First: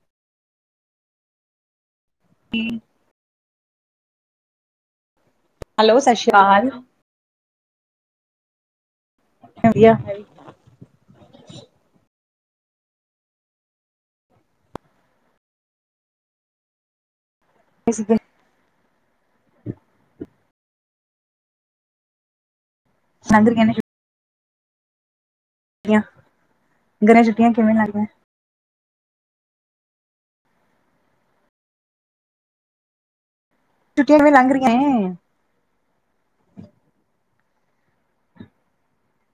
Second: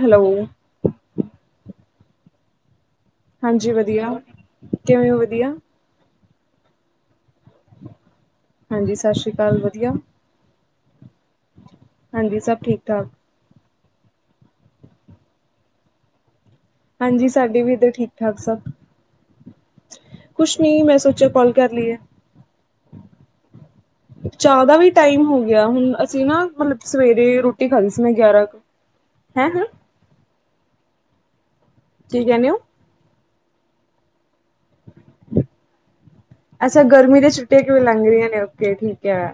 Hello. ਹ ਹਾਂਜੀ ਵਦੀਆ, ਕਿਵੇਂ ਓ ਵਦੀਆ। ਹੈਲੋ ਸਸ਼ ਸ਼੍ਰੀ ਕਾਲ। ਹਾਂਜੀ ਸਸ਼ ਸ਼੍ਰੀ ਕਾਲ ਵਦੀਆ। ਵਧੀਆ ਹਾਂਜੀ ਸਭ ਠੀਕ ਠਾਕ। ਹਾਂਜੀ ਸਾਡੀ ਵੀ ਇੱਧਰ ਠੀਕ ਠਾਕ ਸਭ। ਹ ਕੁਛ ਨੀ, ਮੈਂ ਸੋਚੇਆ ਕੋਲ ਕਰ ਲਈਏ। [unintelligible] ਚਾਹ ਦਾ ਵੀ ਟਾਈਮ ਹੋ ਗਿਆ ਹੁਣ, ਛੁੱਟੀਆਂ ਅਸੀਂ ਨਾ ਮਤਲਬ ਗਰਮੀਆਂ ਸਵੇਰੇ ਛੁੱਟੀਆਂ ਰੋਟੀ ਕਿਵੇਂ ਲੰਘ ਖਾਦੀ ਸੀ ਰਹੀਆਂ ਮੈਂ ਗਿਆਰਾਂ ਕੁ ਹੈਂ ਕੀ ਕੈਂਨੇ ਔ? ਛੂਟੀਆਂ ਕਿਵੇਂ ਲੱਘ ਰਿਆਂ ਏ? ਅੱਛਾ, ਗਰਮੀ ਦੇ ਛੁਟੀਆਂ ਕਿਵੇਂ ਲੰਘ ਰਿਆਂ, ਓਕੇ, ਠੀਕੈ।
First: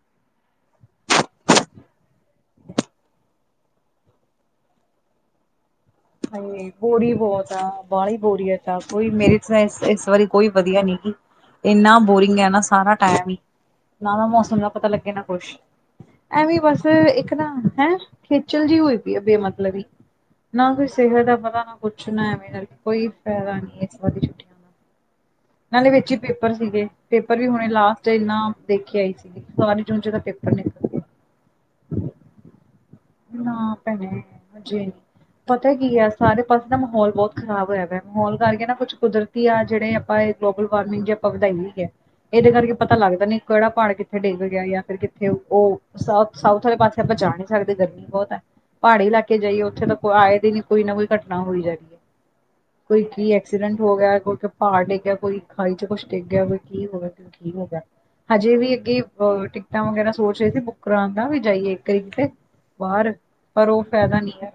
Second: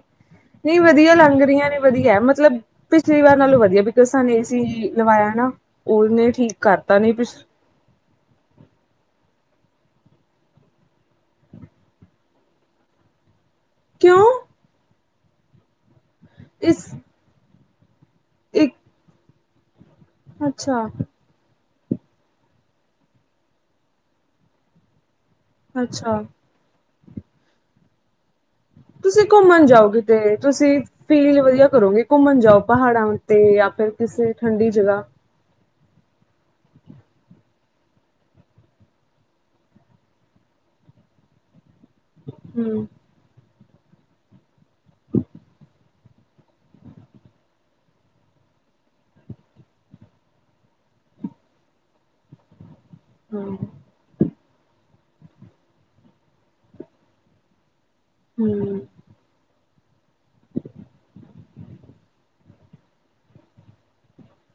ਨਈਂ ਵਧੀਆ ਲੰਘ ਰਈਂਆਂ ਨੇ ਵਧੀਆ, ਮਤਲਬ ਪਿਛਲੀ ਵਾਰ ਨਾਲੋਂ ਵਧੀਆ ਬਿਕੋਜ, ਸਾਨੇ ਇਸੀ ਲਵਾਇਆ ਨਾ ਔਨੇ ਠੀਕ ਹਾਏ ਕਰਤਾ, ਬੋਰੀ ਨਈਂ ਤੇ ਬਹੁਤ ਆ ਬਾਹਲੀ ਬੋਰੀਅਤ ਆਂ, ਕੋਈ ਮੇਰੀ ਫ੍ਰੇਂਡਜ਼ ਏਸ ਵਾਰੀ ਕੋਈ ਵਧੀਆ ਨੀਗੀ। ਏਨਾ ਬੋਰਿੰਗ ਐ ਨਾ ਸਾਰਾ ਟੈਮ ਈ। ਨਾ ਕਿਉਂ? ਨਾ ਮੌਸਮ ਦਾ ਪਤਾ ਲੱਗੇ ਨਾ ਕੌਛ, ਐਵੇਂ ਇਸ ਬਸ ਇੱਕ ਨਾ, ਹੈਂ। ਖੇਚਲ ਇੱਕ ਜੀ ਹੋਈ ਪਈ ਐ ਬੇ ਮਤਲਬ ਈ, ਨਾ ਕੋਈ ਅੱਛਾ ਸਿਹਤ ਦਾ ਪਤਾ ਨਾ ਕੋਛ, ਨਾ ਐਵੇ ਨਾਲ ਕੋਈ ਫਾਇਦਾ ਨਾਂ ਏਸ ਵਾਰੀ ਛੁਟੀ ਨਾਲੇ ਵੇਚ ਈ ਅੱਛਾ, ਪੇਪਰ ਸੀਗੇ, ਪੇਪਰ ਵੀ ਹੁਣੇ ਲਾਸਟ ਏਨਾ ਦੇਖੇਆ, ਤੁਸੀਂ ਘੁੰਮਣ ਸਾਰੀ ਜਾਓ ਜੂਨ ਚ ਔਦਾ ਕਿਤੇ ਪੇਪਰ ਨੇ। ਤੁਸੀਂ ਫੀਲ ਵਧੀਆ ਕਰੋਗੇ, ਘੁੰਮਣ ਜਾਓ ਪਹਾੜਾਂ ਉਤੇ ਜਾਂ ਨਾ ਫੇਰਰ ਭੈਣੇ ਕਿਸੇ ਠੰਡੀ ਹਜੇ ਨੀ ਜਗ੍ਹਾ। ਪਤਾ ਕੀ ਆ, ਸਾਰੇ ਪਾਸੇ ਨਾ ਮਾਹੌਲ ਬੋਤ ਖਰਾਬ ਹੋਇਆ ਦੈ, ਮਾਹੌਲ ਕਰਕੇ ਨਾ ਕੁੱਛ ਕੁਦਰ- ਕਿ ਆਹ ਜੇੜੇ ੜੇ ਆਪਾ, ਏ ਗਲੋਬਲ ਵਾਰਮਿੰਗ ਜੀ ਆਪਾਂ ਵਧਾਈ ਹੋਈ ਏ। ਏਦੇ ਕਰਕੇ ਹੂੰ। ਪਤਾ ਲੱਗਦਾ ਨੀ ਕੇੜਾ ਪਹਾੜ ਕਿੱਥੇ ਡੇਗ ਗਿਆ ਯਾਂ ਫੇਰ ਕਿੱਥੇ ਔ ਸਾਊਥ ਸਾਊਥ ਵਾਲੇ ਪਾਸੇ ਆਪਾਂ ਜਾ ਨਈਂ ਸਕਦੇ। ਗ ਬੋਤ ਐ ਪਹਾੜੀ ਇਲਾਕੇ ਜਾਈਏ ਔਥੇ ਤਾਂ ਕੋਈ ਆਏ ਦੀ ਨੀ ਕੋਈ ਨਾ ਕੋਈ ਘਟਨਾ ਹੋਈ ਜਾ ਰੀਐ। ਕੋਈ ਕੀ ਹੂੰ। ਐਕਸੀਡੈਂਟ ਹੋ ਗਿਆ ਕੋਈੇ ਪਹਾੜ ਡਿੱਗ ਗਯਾ, ਕੋਈ ਖਾਈ ਚ ਕੁੱਛ ਡੇਗਿਆ ਕੀਈ ਕੀ ਹੋ ਗਿਆ। ਹਜੇ ਵੀ ਹੂੰ, ਅੱਗੇ ਟਿਕਟਾਂ ਵਗੈਰਾ ਸੋਚ ਰਹੇ ਸੀ ਬੁੱਕ ਕਰਾ ਦਾ, ਵੀ ਜਾਈਏ ਇੱਕ ਆਰੀ ਏਥੇ। ਬਾਰ ਪਰ ਔ ਫੈਦਾ ਨੀਂ ਹੈ,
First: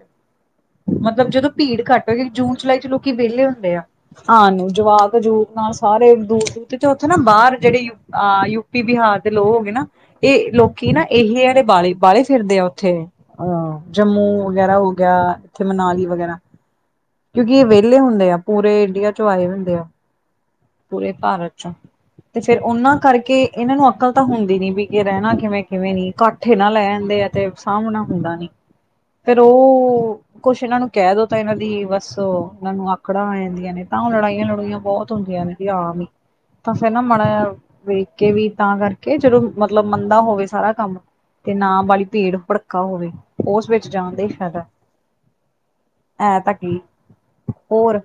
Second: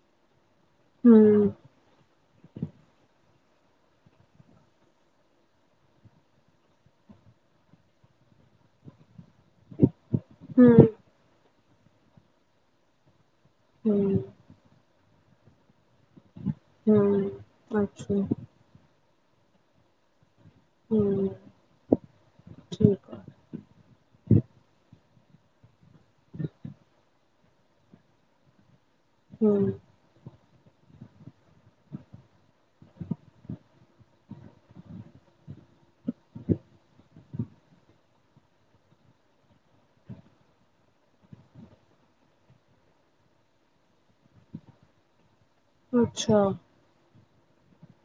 ਮਤਲਬ ਜਦੋਂ ਹੂੰ, ਭੀੜ ਘੱਟ ਹੋ, ਜੂਨ-ਜੁਲਾਈ ਚ ਲੋਕੀ ਵੇਲੇ ਹੁੰਦੇ ਆ। ਆਨ ਨੂੰ, ਜਵਾਕ-ਜੂਕ ਨਾਲ ਸਾਰੇ ਦੂਰ-ਦੂਰ ਤੇ ਉੱਥੇ ਨਾ ਬਾਹਰ ਜੇੜੇ ਹਾਂ, ਯੂਪੀ, ਬਿਹਾਰ ਦੇ ਲੋਗ ਹੋ ਗਏ ਨਾ। ਇਹ ਹੂੰ, ਲੋਕੀ ਨਾ ਇਹੀ ਆ ਬ ਬਾਲੇ ਫਿਰਦੇ ਆ ਓਥੈ, ਅਹ ਹੂੰ, ਜੰਮੂ ਵਗੈਰਾ ਹੋ ਗਯਾ, ਇੱਥੇ ਮਨਾਲੀ ਵਗੈਰਾ, ਕਿਉਂਕਿ ਐ ਹੂੰ। ਵੇਹਲੇ ਅੱਛਾ, ਹੁੰਦੇ ਆ। ਪੂਰੇ ਇੰਡੀਆ ਚੋਂ ਆਏ ਹੁੰਦੇ ਆ। ਪੂਰੇ ਹੂੰ ਭਾਰਤ ਚੋਂ, ਤੇ ਫੇਰ ਔਨਾਂ ਠੀਕ ਆ, ਕਰਕੇ ਏਨਾਂ ਨੂੰ ਅਕਲ ਤਾਂ ਹੁੰਦੀ ਨੀ ਵੀ ਰੈਂਣਾ ਕਿਵੇਂ, ਕਿਵੇਂ ਨੀ। ਕੱਠ ਏਨਾ ਲੈ ਜਾਂਦੇ ਆ ਤੇ ਸਾਂਭਣਾ ਹੁੰਦਾ ਨੀ। ਫੇਰ ਔ ਹੂੰ ਕੁਛ ਏਨਾਂ ਨੂੰ ਕਹਿ ਦੋ ਤਾਂ ਏਨਾਂ ਦੀ ਬਸ ਏਨਾਂ ਨੂੰ ਆਕੜਾਂ ਆ ਜਾਂਦੀਆਂ ਨੇ, ਤਾਂ ਔ ਲੜਾਈਆਂ-ਲੜੂਈਆਂ ਬੋਤ ਹੁੰਦੀਆਂ ਨੇ। ਏ ਆਮ ਈ ਤਾਂ ਫੇਰ ਨਾ ਮਾੜਾ ਜਾ ਵੇਖ ਕੇ ਵੀ, ਤਾਂ ਕਰਕੇ ਜਦੋ ਮਤਲਬ ਮੰਦਾ ਹੋਵੇ ਸਾਰਾ ਕੰਮ। ਤੇ ਨਾ ਬਾਲੀ ਭੀੜ ਭੜ ਕਾ ਹੋਵੇ ਉਸ ਵਿੱਚ ਜਾਣ ਦਾ ਈਂ ਫੈਦਾ ਐ ਅੱਛਾ। ਤਾਂ ਕੀ ਔਰ।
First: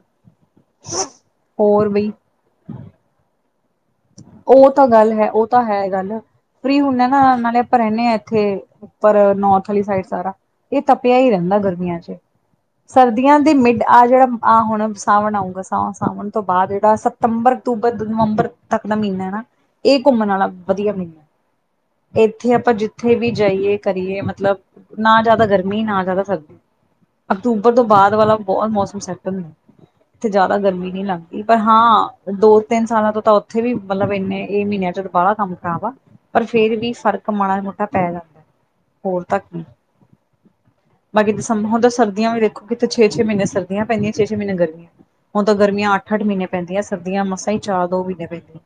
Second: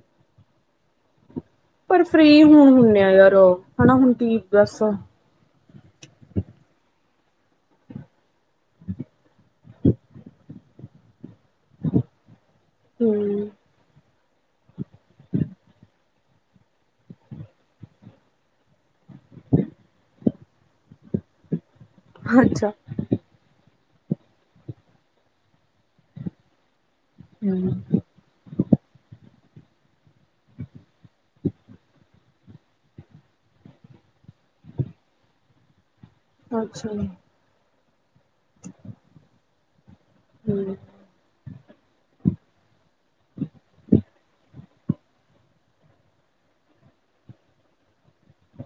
ਪਰ ਫ੍ਰੀ ਹੁਣ ਹੁੰਦੇ ਆ ਯਾਰ, ਔ ਹੈਨਾ ਹੁਣ ਕੀ ਓ ਦੱਸ ਤਾਂ ਹੂੰ। ਗੱਲ ਹੈ, ਓ ਤਾਂ ਹੈ ਇਹ ਗੱਲ ਫ੍ਰੀ ਹੁੰਦਾ ਨਾ ਨਾਲੇ ਆਪਾਂ ਰੈਨੇ ਆਂ, ਇੱਥੇ ਉੱਪਰ ਨੋਰਥ ਆਲੀ ਸਾਈਡ ਸਾਰਾ, ਏ ਤਪੇਆ ਈ ਰੈਂਦਾ ਗਰਮੀਆਂ ਚ। ਸਰਦੀਆਂ ਦੇ ਮਿੱਡ ਆਹ ਜਿਹੜਾ ਆਹ ਹੁਣ ਸਾਵਣ ਆਉਂਗਾ ਸਾਵਾਂ ਸਾਵਣ ਤੋਂ ਬਾਦ ਏਦਾ ਸਤੰਬਰ, ਅਕਤੂਬਰ, ਨਵੰਬਰ ਤੱਕ ਦਾ ਮਈਨਾ ਆ ਨਾ ਏ ਘੁੰਮਣ ਵਾਲਾ ਵਧੀਆ ਮਈਨਾ ਇੱਥੇ ਅੱਛਾ, ਆਪਾਂ ਜਿੱ ਥੇ ਵੀ ਜਾਈਏ ਕਰੀਏ ਮਤਲਬ ਨਾ ਜਾਦਾ ਗਰਮੀ ਨਾ ਜਾਦਾ ਸਰਦੀ। ਹੂੰ, ਅਕਤੂਬਰ ਤੋਂ ਬਾਦ ਵਾਲਾ ਬੋਤ ਮੌਸਮ ਸੈੱਟ ਹੁੰਦਾ ਇੱਥੇ ਜਾਦਾ ਗਰਮੀ ਨੀ ਲੱਗਦੀ ਪਰ ਹਾਂ ਦੋ ਤਿੰਨ ਸਾਲਾਂ ਤੋ ਤਾਂ ਉੱਥੇ ਵੀ ਮਲਬ ਇੰਨੇ ਏ ਮਹੀਨਿਆਂ ਚ ਬਾਲਾ ਕੰਮ ਖਰਾਬ ਆ ਪਰ ਫੇਰ ਅੱਛਾ, ਵੀ ਫਰਕ ਮਾੜਾ ਮੋਟਾ ਪੈ ਜਾਂ ਹੋਰ ਤਾਂ ਕੀ। ਹੂੰ ਬਾਕੀ ਦਮਬ ਹੁਨ ਤਾ ਸਰਦੀਆਂ ਵੇਖੋ ਕਿਤੇ ਛੇ-ਛੇ ਮਈਨੇ ਸਰਦੀਆਂ ਪੈਂਦੀ ਛੇ-ਛੇ ਮਈਨੇ ਗਰਮੀਆਂ। ਹੁਣ ਤਾਂ ਗਰਮੀਆਂ ਅੱਠ-ਅੱਠ ਮਈਨੇ ਪੈਂਦੀਆਂ ਸਰਦੀਆਂ ਮਸਾਂ ਹੀ ਚਾਰ, ਦੋ ਮਹੀਨੇ ਪੈਂਦੀਆਂ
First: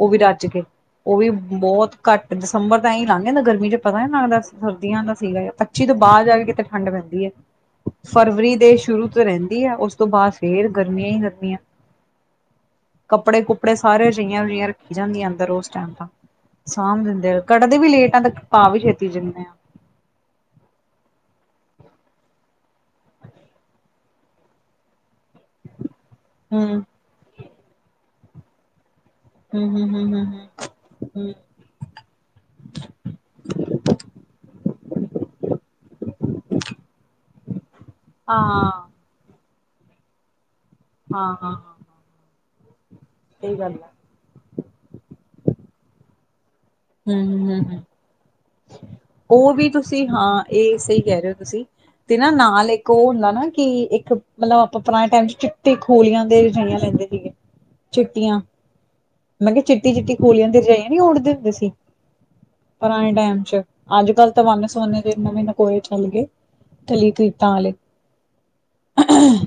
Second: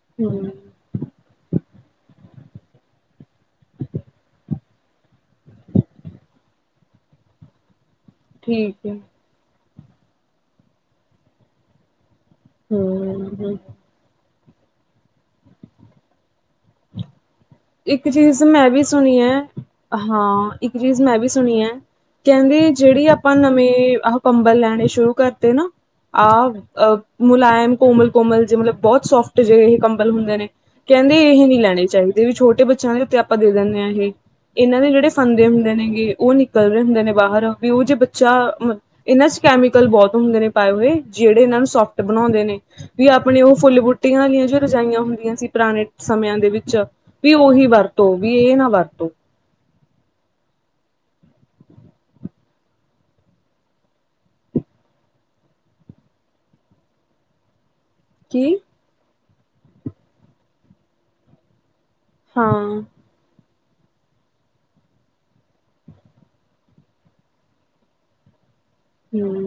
ਉਹ ਵੀ ਰੱਜ ਹੂੰ। ਕੇ। ਉਹ ਵੀ ਬੋਤ ਘੱਟ ਦਸੰਬਰ ਤਾਂ ਐਈ ਲੰਘ ਜਾਂਦਾ ਗਰਮੀ ਚ ਪਤਾ ਨੀ ਲੱਗਦਾ ਸਰਦੀਆਂ ਦਾ ਸੀਗਾ ਓ ਤੇ। [unintelligible] ਤੋਂ ਬਾਦ ਜਾ ਕੇ ਕਿਤੇ ਠੰਢ ਪੈਂਦੀ ਏ। ਫਰਵਰੀ ਦੇ ਠੀਕ ਐ, ਸ਼ੁਰੂ ਤੋਂ ਰੇੰਦੀ ਆ ਉਸ ਤੋਂ ਬਾਦ ਫੇਰ ਗਰਮੀਆਂ ਹੀ ਗਰਮੀਆਂ। ਹੂੰ, ਹੂੰ। ਕੱਪੜੇ-ਕੁਪੜੇ ਸਾਰੇ ਰਜਿਈਆਂ-ਰਜੂਈਆਂ ਰੱਖੀ ਜਾਂਦੀਆਂ ਅੰਦਰ ਉਸ ਟੈਮ ਤਾ। ਸਾਭ ਦੈੰਦੇ। ਇੱਕ ਚੀਜ਼ ਮੈਂ ਵੀ ਸੁਣੀ ਐ, ਹਾਂ ਇੱਕ ਚੀਜ਼ ਮੈਂ ਵੀ ਸੁਣੀ ਐ। ਕੇੰਦੀ ਜੇੜੀ ਆਪਾਂ ਨਵੇਂ ਆਹ ਕੰਬਲ ਲੈਣੇ ਸ਼ੁਰੂ ਕਰ ਤੇ ਨਾ ਆ ਹੂੰ ਮੁਲਾਇਮ ਕੋਮਲ-ਕੋਮਲ ਜੇ ਮਤਲਬ ਬੋਤ ਸੋਫਟ ਜਹੇ ਹੂੰ ਏਹ ਹੂੰ ਕੰਬਲ ਹੂੰ ਹੁੰਦੇ ਨੇ ਹੂੰ ਕੇੰਦੀ ਹੂੰ ਇਹ ਨੀ ਲੈਣੇ ਚਾਈਦੇ ਵੀ ਛੋਟੇ ਬੱਚਿਆਂ ਦੇ ਉੱਤੇ ਆਪਾਂ ਦੇ ਦਿੰਨੇ ਆ ਏਹ। ਏਨਾਂ ਦੇ ਜੇੜੇ ਫੰਦੇ ਹੁੰਦੇ ਨੇਗੇ ਉਹ ਨਿਕਲ ਜਾਂਦੇ ਨੇ ਬਾਹਰ ਮੂੰਹ ਚ ਬੱਚਾ ਹਾਂ ਇਨਾਂ ਚ ਕੈਮੀਕਲ ਬੋਤ ਹੁੰਦੇ ਨੇ ਪਾਏ ਹੋਏ ਹਾਂ ਜੇੜੇ ਹਾਂ ਇਹਨਾਂ ਨੂੰ ਸੋਫਟ ਬਣਾਉਂਦੇ ਨੇ। ਵੀ ਆਪਣੇ ਉਹ ਸਹੀ ਗੱਲ ਫੁੱਲ, ਹੈ ਬੂਟੀਆਂ ਵਾਲੀਆਂ ਜੋ ਰਜਾਈਆਂ ਹੁੰਦੀਆਂ ਸੀ ਪੁਰਾਣੇ ਸਮਿਆਂ ਦੇ ਵਿੱਚ। ਹੂੰ ਵੀ ਉਹੀ ਵਰਤੋ ਵੀ ਏ ਨਾ ਵਰਤੋ। ਔ ਵੀ ਤੁਸੀਂ ਹਾਂ ਏ ਸਈ ਕਹਿ ਰਹੇ ਹੋ ਤੁਸੀਂ। ਤੇ ਨਾ ਨਾਲ ਇੱਕ ਉਹ ਹੁੰਦਾ ਨਾ ਕਿ ਇੱਕ ਮਲਬ ਆਪਾਂ ਪੁਰਾਣੇ ਟਾਈਮ ਚ ਚਿੱਟੇ ਖੋਲੀਆਂ ਦੇ ਰਜਾਇਆਂ ਲੈਂਦੇ ਸੀਗੇ। ਚਿੱਟੀਆਂ ਕੀ ਮੈਂ ਕਿਆ ਚਿੱਟੀ-ਚਿੱਟੀ ਖੋਲੀਆਂ ਦੀ ਰਜਾਈਆਂ ਨੀ ਓਡਦੇ ਹੁੰਦੇ ਸੀ। ਹਾਂ। [unintelligible] ਟੈਮ ਚ, ਅੱਜ ਕਲ ਤਾਂ ਵੰਨ ਸਵੰਨੇ ਜੇ ਨਵੇ ਨਕੋਐ ਚੱਲ ਗੇ। ਕਲੀ ਕਰ੍ਰੀਤਾਂ ਆਲੇ। ਹੂੰ।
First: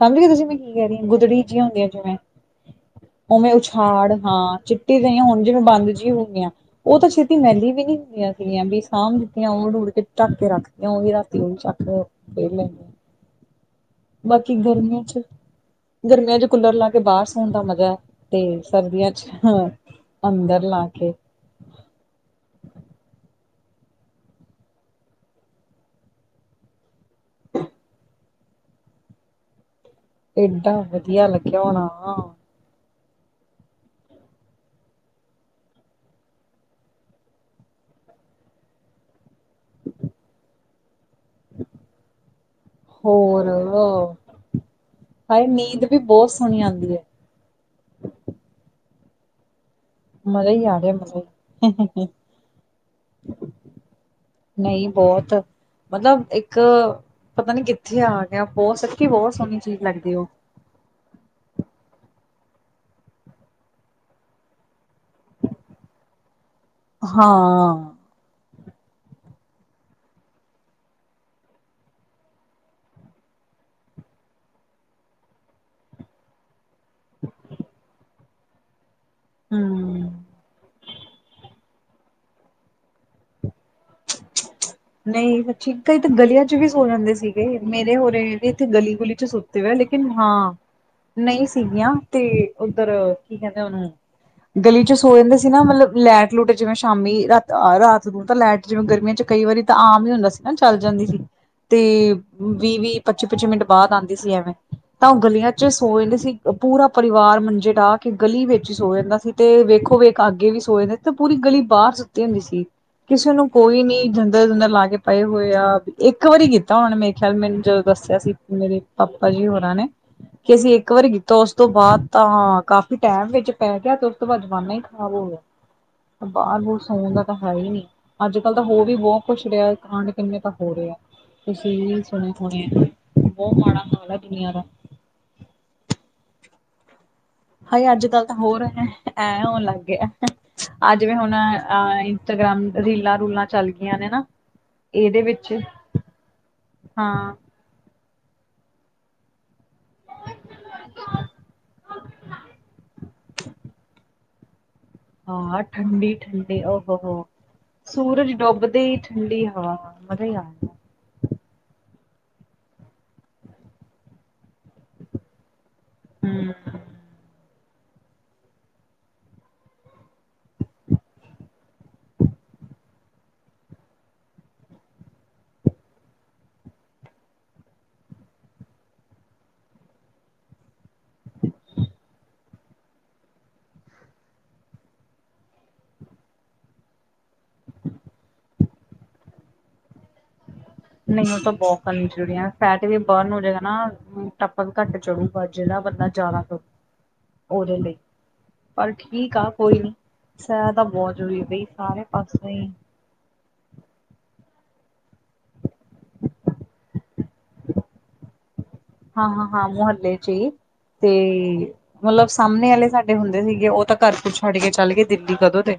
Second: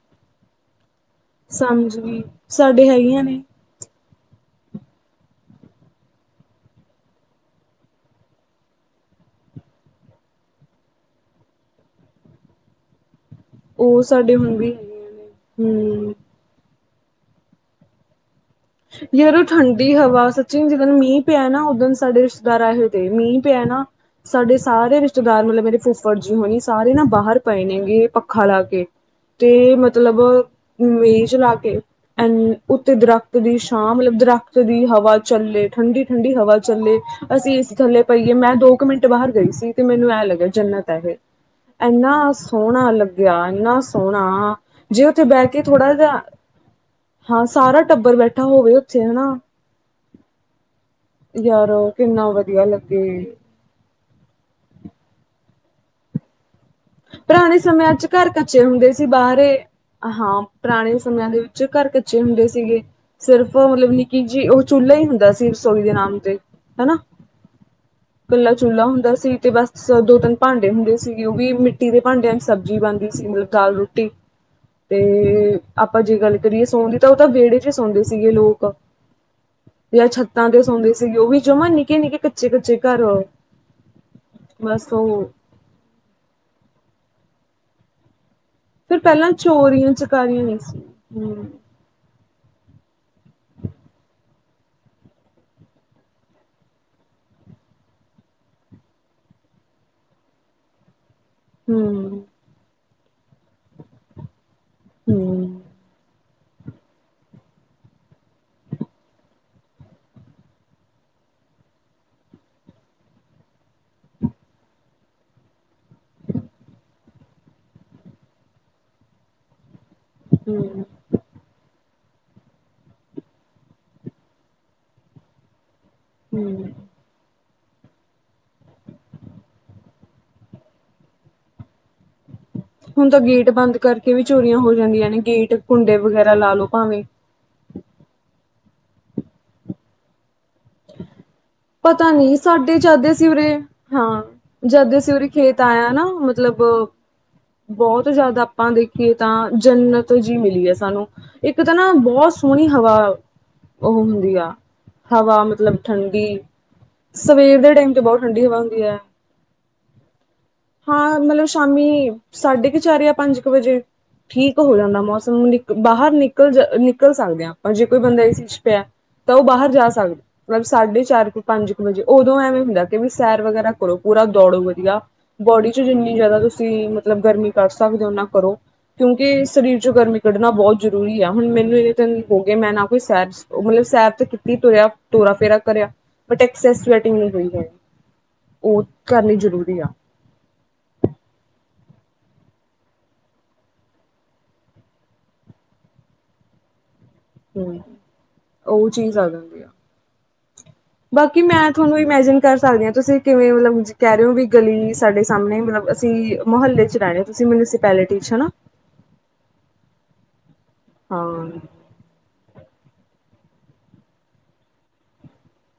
ਸਮਝ ਗੇ ਤੁਸੀਂ ਮੈਂ ਕੀ ਕਹਿ ਰਈ ਗੁਦੜੀ ਜਿਆ ਹੁੰਦੀਆਂ ਸਮਝ ਜਿਵੇਂ ਗਈ ਸਾਡੇ ਹੈਗੀਆਂ ਨੇ ਪਾਵੇ ਉਚ ਖਾੜ ਹਾਂ ਚਿੱਟੀ ਯਇਆ ਹੁਣ ਜੇਵੇ ਬੰਦ ਜਿਹੀ ਹੋ ਗਿਆ। ਉਹ ਤਾਂ ਛੇਤੀ ਮੇਲੀ ਵੀ ਨੀ ਹੁੰਦੀਆਂ ਸੀਗੀਆਂ ਵੀ ਸਾਂਭ ਦਿੱਤੀਆਂ ਉਹ ਡੂਕ ਢਕ ਕੇ ਰਖ ਤਿਆ ੳਵੇ ਰਾਤੀ ਚੱਕ ਲੋ। [unintelligible] ਉਹ ਸਾਡੇ ਹੁਣ ਵੀ ਹੈਗੀਆਂ ਚ ਨੇ, ਹੂੰ। ਗਰਮੀਆਂ ਚ ਕੂਲਰ ਲਾ ਕੇ ਬਾਰ ਸੋਨ ਦਾ ਮਜ਼ਾ ਤੇ ਸਰਦੀਆਂ ਚ ਯਾਰ ਉਹ ਠੰਡੀ ਹਵਾ ਸੱਚੀ ਅੰਦਰ ਲਾ ਜਿੱਦਣ ਕੇ। ਮੀਂਹ ਪਿਆ ਨਾ ਉਦਨ ਸਾਡੇ ਰਿਸ਼ਤੇਦਾਰ ਆਏ ਹੋਏ ਦੇ ਮੀਂਹ ਪਿਆ ਨਾ। ਸਾਡੇ ਸਾਰੇ ਰਿਸ਼ਤੇਦਾਰ ਮਲਬ ਮੇਰੇ ਫੁੱਫੜ ਜੀ ਹੋਣੀ ਸਾਰੇ ਨਾ ਬਾਹਰ ਪਏ ਨੇਗੇ ਪੱਖਾ ਲਾ ਕੇ। ਤੇ ਮਤਲਬ ਏਡਾ ਮੀ ਵਧੀਆ ਚਲਾ ਲੱਗਿਆ ਕੇ ਹੋਣਾ ਉੱਤੇ ਦ੍ਖ ਦੀ ਸ਼ਾਮ ਮਲਬ ਦਰੱਖਤ ਦੀ ਹਵਾ ਚੱਲੇ ਠੰਡੀ-ਠੰਡੀ ਹਵਾ ਚੱਲੇ। ਅਸੀਂ ਏ ਸੀ ਥੱਲੇ ਪਈਏ ਮੈਂ ਦੋ ਕੁ ਮਿੰਟ ਬਾਹਰ ਗਈ ਸੀ ਤੇ ਮੈਨੂੰ ਐਂ ਲੱਗਿਆ ਜੰਨਤ ਐ ਏਹੇ। ਐਨਾ ਸੋਹਣਾ ਲੱਗਿਆ ਐਨਾ ਹੋਰ ਸੋਹਣਾ ਜੇ ਉਥੇ ਬਹਿ ਕੇ ਥੋੜਾ ਜਾ ਹੁਣਗ ਆਂਦੀ ਹੈ। ਹਾਂ ਸਾਰਾ ਟੱਬਰ ਬੈਠਾ ਹੋਵੇ ਓਥੇ ਹਨਾ। ਮਜ਼ਾ ਈ ਆ ਰਿਆ ਮਜ਼ਾ ਈ। ਯਾਰੋ ਕਿੰਨਾ ਵਧੀਆ ਲੱਗੇ। ਨਈ ਬੋਤ ਮਤਲਬ ਇੱਕ ਪਤਾ ਪੁਰਾਣੇ ਨੀ ਸਮਿਆਂ ਕਿੱਥੇ ਚ ਆ ਘਰ ਗਿਆ ਕੱਚੇ ਬੋਤ ਸੱਚੀ ਬੋਤ ਸੋਣੀ ਚੀਜ਼ ਲੱਗਦੀ ਓ। ਪਰਾਣੇ ਸਮਿਆਂ ਦੇ ਵਿੱਚ ਘਰ ਕੱਚੇ ਹੁੰਦੇ ਸੀਗੇ। ਸਿਰਫ ਮਲਬ ਨਿਕੀ ਜੀ ਓ ਚੁਲਾ ਈ ਹੁੰਦਾ ਸੀ ਰਸੋਈ ਦੇ ਨਾਮ ਤੇ। ਹਾਂ ਕੱਲਾ ਚੁੱਲਾ ਹੁੰਦਾ ਸੀ ਤੇ ਬਸ ਦੋ ਤਿੰਨ ਭਾਂਡੇ ਹੁੰਦੇ ਸੀਗੇ, ਓ ਵੀ ਮਿੱਟੀ ਮਿਟੀ ਦੇ ਭਾਂਡਿਆਂ 'ਚ ਸਬਜ਼ੀ ਬਣਦੀ ਸੀ ਮਤਲਬ ਦਾਲ ਰੋਟੀ। ਤੇ ਆਪਾਂ ਜੇ ਗੱਲ ਕਰੀਏ ਸੌਣ ਦੀ ਤਾਂ ਓ ਤਾਂ ਵੇੜੇ 'ਚ ਈ ਸੌਂਦੇ ਸੀਗੇ ਲੋਕ। ਜਾਂ ਹਮ ਛੱਤਾਂ ਤੇ ਸੌਂਦੇ ਸੀਗੇ ਓ ਵੀ ਜਵਾਂ ਨਿੱਕੇ- ਨਿੱਕੇ ਕੱਚੇ-ਕੱਚੇ ਘਰ ਓ। ਨਈ ਸੱਚੀ ਕਈ ਤਾਂ ਗਲੀਆਂ 'ਚ ਵੀ ਸੋ ਜਾਂਦੇ ਸੀਗੇ। ਮੇਰੇ ਹੋਰੇ ਏਥੇ ਗਲੀ ਫਿਰ ਗੁਲੀ 'ਚ ਪਹਿਲਾਂ ਸੁੱਤੇ ਹੋਏ ਚੋਰੀਆਂ ਲੇਕਿਨ ਚਕਾਰੀਆਂ ਹਾਂ ਨਹੀਂ ਸੀ। ਹੂੰ, ਨਈ ਸੀ ਗੀਆਂ। ਤੇ ਓਧਰ ਕੀ ਕੈਂਦੇ ਓਨੂੰ ਗਲੀ 'ਚ ਸੋ ਜਾਂਦੇ ਸੀ ਨਾ ਮਤਲਬ ਲੈਟ ਲੂਟ ਜਿਵੇਂ ਸ਼ਾਮੀ ਰਾਤ, ਆ ਰਾਤ ਨੂੰ ਤਾਂ ਲੈਟ ਜਿਵੇਂ ਗਰਮੀਆਂ ਚ ਕਈ ਵਰੀ ਤਾਂ ਆਮ ਈ ਹੁੰਦਾ ਸੀ ਨਾ ਚੱਲ ਜਾਂਦੀ ਸੀ, ਤੇ ਹੂੰ, ਵੀ- ਵੀ, ਪੱਚੀ- ਪੱਚੀ ਮਿੰਟ ਬਾਦ ਆਂਦੀ ਸੀ ਐਵੇਂ। ਤਾਂ ਓ ਗਲੀਆਂ ਹੂੰ। 'ਚ ਸੋ ਜਾਂਦੇ ਸੀ। ਓ ਪੂਰਾ ਪਰਿਵਾਰ ਮੰਜੇ ਡਾ ਕੇ ਗਲੀ ਵਿੱਚ ਈ ਸੋ ਜਾਂਦਾ ਸੀ, ਤੇ ਵੇਖੋ ਵੇਖ ਅੱਗੇ ਵੀ ਸੋਏ ਦੇ ਤੇ ਪੂਰੀ ਗਲੀ ਬਾਰ ਸੁੱਤੀ ਹੁੰਦੀ ਸੀ, ਕਿਸੇ ਨੂੰ ਕੋਈ ਨੀ ਓਧਰ ਦੰਧਰ ਲਾ ਕੇ ਪਏ ਹੋਏ ਆ, ਇੱਕ ਵਾਰੀ ਕੀਤਾ ਓਨਾਂ ਨੇ ਮੇਰੇ ਖਿਆਲ ਮੈਨੂੰ ਜਦੋਂ ਦੱਸਿਆ ਸੀ। ਮੇਰੇ ਪਾਪਾ ਜੀ ਹੋਰਾਂ ਨੇ, ਕਿ ਅਸੀਂ ਹੂੰ, ਇੱਕ ਵਰੀ ਤੋ ਓਸ ਤੋਂ ਬਾਦ ਤਾਂ ਕਾਫੀ ਟੈਮ ਵਿੱਚ ਪੈ ਗਿਆ, ਤੇ ਓਸ ਤੋਂ ਬਾਦ ਜ਼ਮਾਨਾ ਈ ਖਰਾਬ ਹੋ ਗਿਆ। ਬਾਰ ਹੂੰ, ਬੂਰ ਸੌਣ ਦਾ ਤਾਂ ਹੈ ਈ ਨੀ, ਅੱਜ ਕੱਲ ਤਾਂ ਹੋ ਵੀ ਬੋਤ ਕੁੱਛ ਰਿਆ ਕਾਂਡ ਕਿੰਨੇ ਤਾਂ ਹੋ ਰੇ ਆ। ਤੁਸੀਂ ਸੁਣੇ ਹੋਣੇ ਆ ਹੁਣ ਤਾਂ ਗੇਟ ਬਹੁਤ ਬੰਦ ਮਾੜਾ ਹਾਲ ਕਰਕੇ ਹੈ ਵੀ ਦੁਨੀਆਂ ਚੋਰੀਆਂ ਦਾ। ਹੋ ਜਾਂਦੀਆਂ ਨੇ। ਗੇਟ ਕੁੰਡੇ ਵਗੈਰਾ ਲਾ ਲੋ ਭਾਵੇਂ। ਹਾਏ ਅੱਜ ਕੱਲ ਤਾਂ ਹੋਰ ਹੈ ਐਂ ਹੋਣ ਲੱਗ ਗਿਆ। ਅੱਜ ਵੀ ਹੁਣ ਅ ਪਤਾ ਨੀ ਇੰਸਟਾਗ੍ਰਾਮ ਸਾਡੇ ਜਦ ਰੀਲਾਂ ਅਸੀਂ ਰੂਲਾਂ ਉਰੇ ਚੱਲ ਗੀਆਂ ਨੇ ਹਾਂ ਨਾ। ਜਦ ਅਸੀਂ ਇਹਦੇ ਓਦੇ ਵਿੱਚ ਖੇਤ ਆਇਆ ਨਾ ਮਤਲਬ ਹਾਂ ਬੋਤ ਜਾਦਾ ਆਪਾਂ ਦੇਖੀਏ ਤਾਂ ਜਨਤ ਜੀ ਮਿਲੀ ਏ ਸਾਨੂੰ, ਇੱਕ ਤਾਂ ਨਾ ਬੋਤ ਸੋਹਣੀ ਹਵਾ ਓ ਹੁੰਦੀ ਆ ਹਵਾ ਮ ਹਾਂ ਠੰਡੀ ਠੰਡੀ ਓਹੋ ਹੋ ਦੇ ਟਾਈਮ ਤੇ ਬਹੁਤ ਸੂਰਜ ਠੰਡੀ ਹਵਾ ਡੁੱਬਦੇ ਹੁੰਦੀ ਈ ਹੈ। ਠੰਡੀ ਹਵਾ ਮਜ਼ਾ ਈ ਆ ਗਿਆ। ਹਾਂ ਮਲਬ ਸ਼ਾਮੀ ਸਾਢੇ ਕੁ ਚਾਰ ਜਾਂ ਪੰਜ ਕੁ ਵਜੇ, ਠੀਕ ਹੋ ਜਾਂਦਾ ਮੌਸਮ ਨੂੰ ਬਾਹਰ ਹੂੰ। ਨਿਕਲ ਜਾ ਨਿਕਲ ਸਕਦੇ ਆਂ ਆਪਾਂ ਜੇ ਕੋਈ ਬੰਦਾ ਏ ਸੀ 'ਚ ਪਿਆ ਤਾਂ ਓ ਬਾਹਰ ਜਾ ਸਕਦਾ। ਮਲਬ ਸਾਢੇ ਚਾਰ ਕੁ ਪੰਜ ਕੁ ਵਜੇ ਓਦੋਂ ਐਵੇਂ ਹੁੰਦਾ ਕਿ ਵੀ ਸੈਰ ਵਗੈਰਾ ਕਰੋ, ਪੂਰਾ ਦੌੜੋ ਵਧੀਆ। ਬੋਡੀ 'ਚ ਜਿੰਨੀ ਜ਼ਿਆਦਾ ਤੁਸੀਂ ਮਤਲਬ ਗਰਮੀ ਕੱਢ ਸਕਦੇ ਓ, ਓਨਾ ਕਰੋ। ਕਿਉਂਕਿ ਸਰੀਰ ਚੋਂ ਗਰਮੀ ਕੱਢਣਾ ਬੋਤ ਜ਼ਰੂਰੀ ਆ, ਹੁਣ ਮੈਨੂੰ ਏਨੇ ਦਿਨ ਹੋ ਗੇ ਮੈਂ ਨਾ ਕੋਈ ਸੈਰ ਓ ਮਲਬ ਸੈਰ ਤੇ ਕੀਤੀ, ਤੁਰਿਆ ਤੋਰਾ ਫੇਰਾ ਕਰਿਆ ਬਟ ਐਕਸਸ ਸਵੈਟਿੰਗ ਨੀ ਹੋਈ ਐ, ਓ ਕਰਨੀ ਜ਼ਰੂਰੀ ਆ। ਨਈ ਓ ਤਾਂ ਬੋ ਕਰਨੀ ਜ਼ਰੂਰੀ ਆ, ਫੈਟ ਵੀ ਬਰਨ ਹੋ ਜੇਗਾ ਨਾ। ਮੋਟੱਪਣ ਘੱਟ ਚੜੂਗਾ ਜਗੜਾ ਬੰਦਾ ਜਾਦਾ ਕਰੂ ਓਦੇ ਹਮ ਲਈ। ਉਹ ਪਰ ਚੀਜ਼ ਠੀਕ ਆ, ਜਾਂਦੀ ਕੋਈ ਨੀ ਸੈਰ ਤਾਂ ਬੋਤ ਜ਼ਰੂਰੀ ਬਾਕੀ ਐ ਬਈ ਮੈਂ ਤੁਹਾਨੂੰ ਸਾਰੇ ਇਮੈਜਿਨ ਪਾਸੇ ਕਰ ਈ ਸਕਦੀ ਹਾਂ ਤੁਸੀਂ ਕਿਵੇਂ ਮਤਲਬ ਕੈ ਰੈ ਓ ਵੀ ਗਲੀ ਸਾਡੇ ਸਾਮਣੇ ਮਲਬ ਅਸੀਂ ਮੁਹੱਲੇ 'ਚ ਰੈਣੇ ਓ ਤੁਸੀਂ ਮਿਊਨਸੀਪੈਲਿਟੀ 'ਚ ਹਨਾ। ਹਾਂ ਹਾਂ ਹਾਂ, ਮੁਹੱਲੇ ਚ ਈ ਹਾਂ ਤੇ ਮਲਬ ਸਾਹਮਨੇ ਆਲੇ ਸਾਡੇ ਹੁੰਦੇ ਸੀਗੇ ਉਹ ਤਾਂ ਘਰ ਘੁਰ ਛੱਡ ਕੇ ਚੱਲ ਗੇ ਦਿੱਲੀ ਕਦੋਂ ਦੇ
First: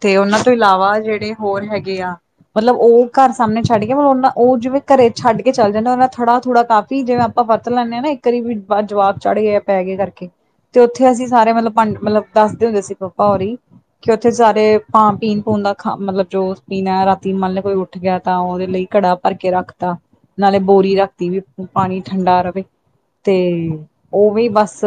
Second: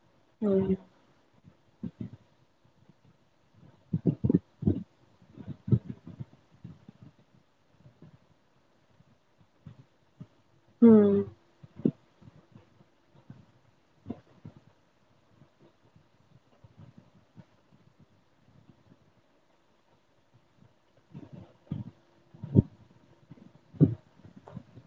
ਤੇ ਉਹਨਾਂ ਤੋਂ ਹੂੰ ਇਲਾਵਾ ਜਿਹੜੇ ਹੋਰ ਹੈਗੇ ਆ ਮਤਲਬ ਉਹ ਘਰ ਸਾਹਮਨੇ ਛੱਡ ਗੇ ਪਰ ਉਨਾ ੳ ਜਿਵੇਂ ਘਰੇ ਛੱਡ ਕੇ ਚਲ ਜਾਨ, ਉਹਨਾਂ ਦਾ ਥੜਾ ਥੁੜਾ ਕਾਫੀ ਜਿਵੇਂ ਆ ਆਪਾਂ ਵਰਤ ਲੈਂਨੇ ਆ ਨਾ ਇੱਕ ਅਰੀ ਵੀ ਜਵਾਕ ਚੜ ਗਏ ਆ ਪੈ ਗਏ ਕਰਕੇ, ਤੇ ਉੱਥੇ ਹੂੰ ਅਸੀਂ ਸਾਰੇ ਮਤਲਬ ਭਾਂਡ ਮਤਲਬ ਦੱਸਦੇ ਹੁੰਦੇ ਸੀ ਪਾਪਾ ਹੋਰੀ ਕਿ ਉੱਥੇ ਸਾਰੇ ਭਾਂ ਪੀਨ ਪੂਨ ਦਾ ਖਾ, ਮਤਲਬ ਜੋ ਪੀਨੇ ਰਾਤੀ ਮੰਨ ਲੇ ਕੋਈ ਉੱਠ ਗਿਆ ਤਾਂ ਉਹਦੇ ਲਈ ਘੜਾ ਭਰ ਕੇ ਰੱਖਤਾ ਨਾਲੇ ਬੋਰੀ ਰੱਖਤੀ ਵੀ ਪਾਨੀ ਠੰਡਾ ਰਵੇ, ਤੇ ਉਵੇ ਈ ਬਸ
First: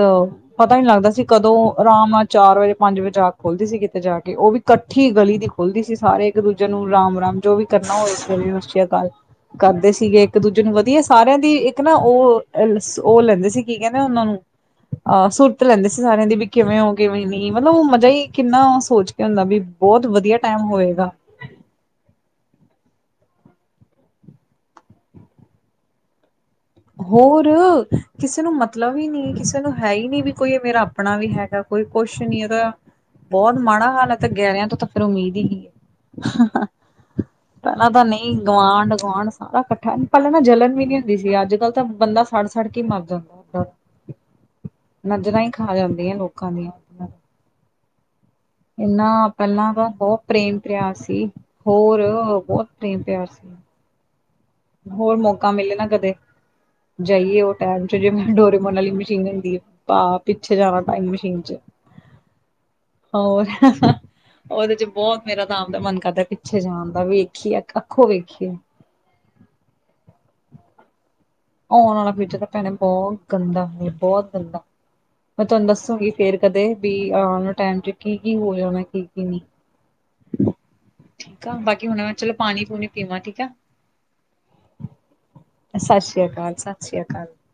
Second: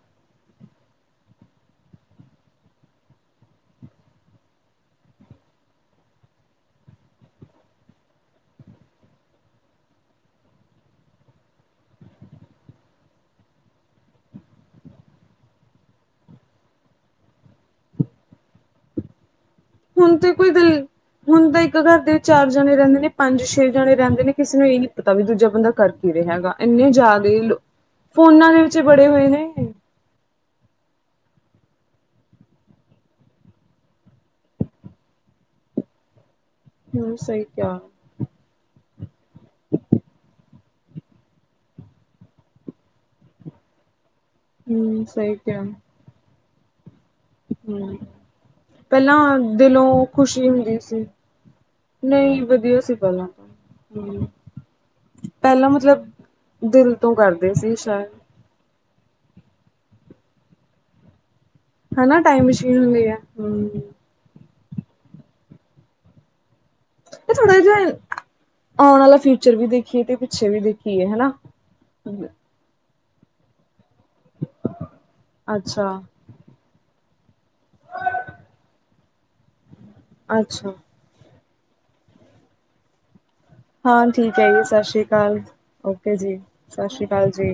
ਪਤਾ ਈ ਨੀ ਲੱਗਦਾ ਸੀ ਕਦੋਂ ਆਰਾਮ ਨਾਲ ਚਾਰ ਵਜੇ ਪੰਜ ਵਜੇ ਜਾਗ ਖੋਲਦੀ ਸੀ ਕਿਤੇ ਜਾ ਕੇ ਉਹ ਵੀ ਕੱਠੀ ਗਲੀ ਦੀ ਖੁੱਲਦੀ ਸੀ ਸਾਰੇ ਇੱਕ ਦੂਜੇ ਨੂੰ ਰਾਮ ਰਾਮ ਜੋ ਵੀ ਕਰਨਾ ਹੋਵੇ ਇਸ ਗਲੀ ਨੂੰ [unintelligible] ਕਰਦੇ ਸੀਗੇ ਇੱਕ ਦੂਜੇ ਨੂੰ ਵਧੀਆ ਸਾਰਿਆਂ ਦੀ ਇੱਕ ਇੱਕ ਨਾ ਉਹ ਉਹ ਲੈਂਦੇ ਸੀ ਕੀ ਕਹਿੰਦੇ ਉਹਨਾਂ ਨੂੰ ਅਹ ਸੁਰਤ ਲੈਂਦੇ ਸੀ ਸਾਰਿਆਂ ਦੀ ਵੀ ਕਿਵੇਂ ਹੋ, ਕਿਵੇਂ ਨੀ ਮਤਲਬ ਉਹ ਮਜ਼ਾ ਹੀ ਕਿੰਨਾ ਸੋਚ ਕੇ ਹੁੰਦਾ ਵੀ ਬਹੁਤ ਹੁ਼ਨ ਤੇ ਵਧੀਆ ਕੋਈ ਦ ਟਾਈਮ ਹੋਏਗਾ ਹੁਨ ਤੇ ਇੱਕ ਘਰ ਦੇ ਚਾਰ ਜਣੇ ਰਹਿੰਦੇ ਨੇ ਪੰਜ ਛੇ ਜਣੇ ਰਹਿੰਦੇ ਨੇ ਕਿਸੇ ਨੂੰ ਇਹ ਨੀ ਪਤਾ ਵੀ ਦੂਜਾ ਬੰਦਾ ਕਰ ਕੀ ਰੇਹਾ ਹੈਗਾ, ਏਨੇ ਜ਼ਿਆਦੇ ਹੋਰ ਈ ਕਿਸੇ ਫੋਨਾਂ ਨੂੰ ਦੇ ਵਿੱਚ ਮਤਲਬ ਬੜੇ ਹੀ ਹੋਏ ਨਹੀਂ ਨੇ ਕਿਸੇ ਨੂੰ ਹੈ ਈ ਨੀ ਵੀ ਕੋਈ ਮੇਰਾ ਆਪਣਾ ਵੀ ਹੈਗਾ ਕੋਈ ਕੁਛ ਨੀ ਉਹਦਾ ਬਹੁਤ ਮਾੜਾ ਹਾਲ ਹੈ ਤੇ ਗਹਿਰਿਆਂ ਤੋਂ ਤਾਂ ਫੇਰ ਉਮੀਦ ਹੀ ਕੀ ਹੂੰ ਏ ਸਹੀ ਕਿਹਾ ਪਹਿਲਾ ਤਾਂ ਨਹੀਂ ਗਵਾਂਢ ਗੁਆਂਢ ਸਾਰਾ ਕੱਠਾ, ਪਹਿਲਾਂ ਨਾ ਜਲਨ ਵੀ ਨੀ ਹੁੰਦੀ ਸੀ ਅੱਜ ਅਜ ਕੱਲ ਤਾਂ ਬੰਦਾ ਸੜ ਸੜ ਕੇ ਈ ਮਰ ਜਾਂਦੇ, ਹੂੰ ਸਹੀ ਨਜ਼ਰਾਂ ਹੀ ਕਿਹਾ ਖਾ ਜਾਂਦੀਆਂ ਲੋਕ ਲੋਕਾਂ ਦੀਆ ਹੂੰ ਇਨਾ ਪਹਿਲਾਂ ਤਾਂ ਦਿਲੋਂ ਬਹੁਤ ਖ਼ੁਸ਼ੀ ਪ੍ਰੇਮ ਹੁੰਦੀ ਪਿਆਰ ਸੀ, ਹੋਰ ਨਈਂ ਬਹੁਤ ਵਦੀਆ ਸੀ ਪ੍ਰੇਮ ਪਿਆਰ ਪਹਿਲਾਂ ਹੂੰ ਹੋਰ ਮੌਕਾ ਪਹਿਲਾਂ ਮਿਲੇ ਨਾ ਮਤਲਬ ਕਦੇ, ਦਿਲ ਤੋਂ ਜਾਈਏ ਓ ਕਰਦੇ ਸੀ ਟੈਮ ਚ ਸ਼ਾਇਦ ਜਿਵੇਂ ਡੋਰੇਮੋਨ ਆਲੀ ਮਸ਼ੀਨ ਭਾ ਪਿੱਛੇ ਜਾਨਾ ਟਾਈਮ ਮਸ਼ੀਨ ਚ ਹੇਨਾ, ਟਾਈਮ ਮਸ਼ੀਨ ਹੁੰਦੀ ਐ, ਹਮ ਓਦੇ ਚ ਬੋਹਤ ਮੇਰਾ ਤਾਂ ਆਪਦਾ ਮਨ ਕਰਦਾ ਪਿੱਛੇ ਜਾਨ ਦਾ ਵੇਖੀਏ ਅੱਖੋ ਵੇਖੀਏ ਆਂਣ ਆਲਾ ਫਿਊਚਰ ਵੀ ਦੇਖੀਏ ਤੇ ਪਿੱਛੇ ਵੀ ਦੇਖੀਏ ਹੇਨਾ ਆਉਣ ਆਲਾ ਫਿਊਚਰ ਤਾਂ ਭੈਣੇ ਬੋਤ ਗੰਦਾ ਬੋਤ ਗੰਦਾ ਮੈਂ ਤੁਆਨੂੰ ਅੱਛਾ ਦੱਸੂੰਗੀ। ਫੇਰ ਕਦੇ ਵੀ ਆਉਣ ਆਲੇ ਟੈਮ ਚ ਕੀ-ਕੀ ਹੋਇਆ ਹੋਣੈ ਕੀ-ਕੀ ਨਈਂ ਅੱਛਾ ਠੀਕ ਆ, ਬਾਕੀ ਹੁਨ ਮੈਂ ਚਲੋ ਪਾਨੀ-ਪੂਨੀ ਪੀਵਾਂ ਠੀਕ ਆ। ਹਾਂ ਠੀਕ ਐ ਜੀ, ਸਸ਼੍ਰੀ ਕਾਲ ਸਤਿ ਓਕੇ ਸ੍ਰੀ ਜੀ ਅਕਾਲ ਸਤਿ ਸ੍ਰੀ ਸਸ਼੍ਰੀ ਕਾਲ ਅਕਾਲ ਜੀ।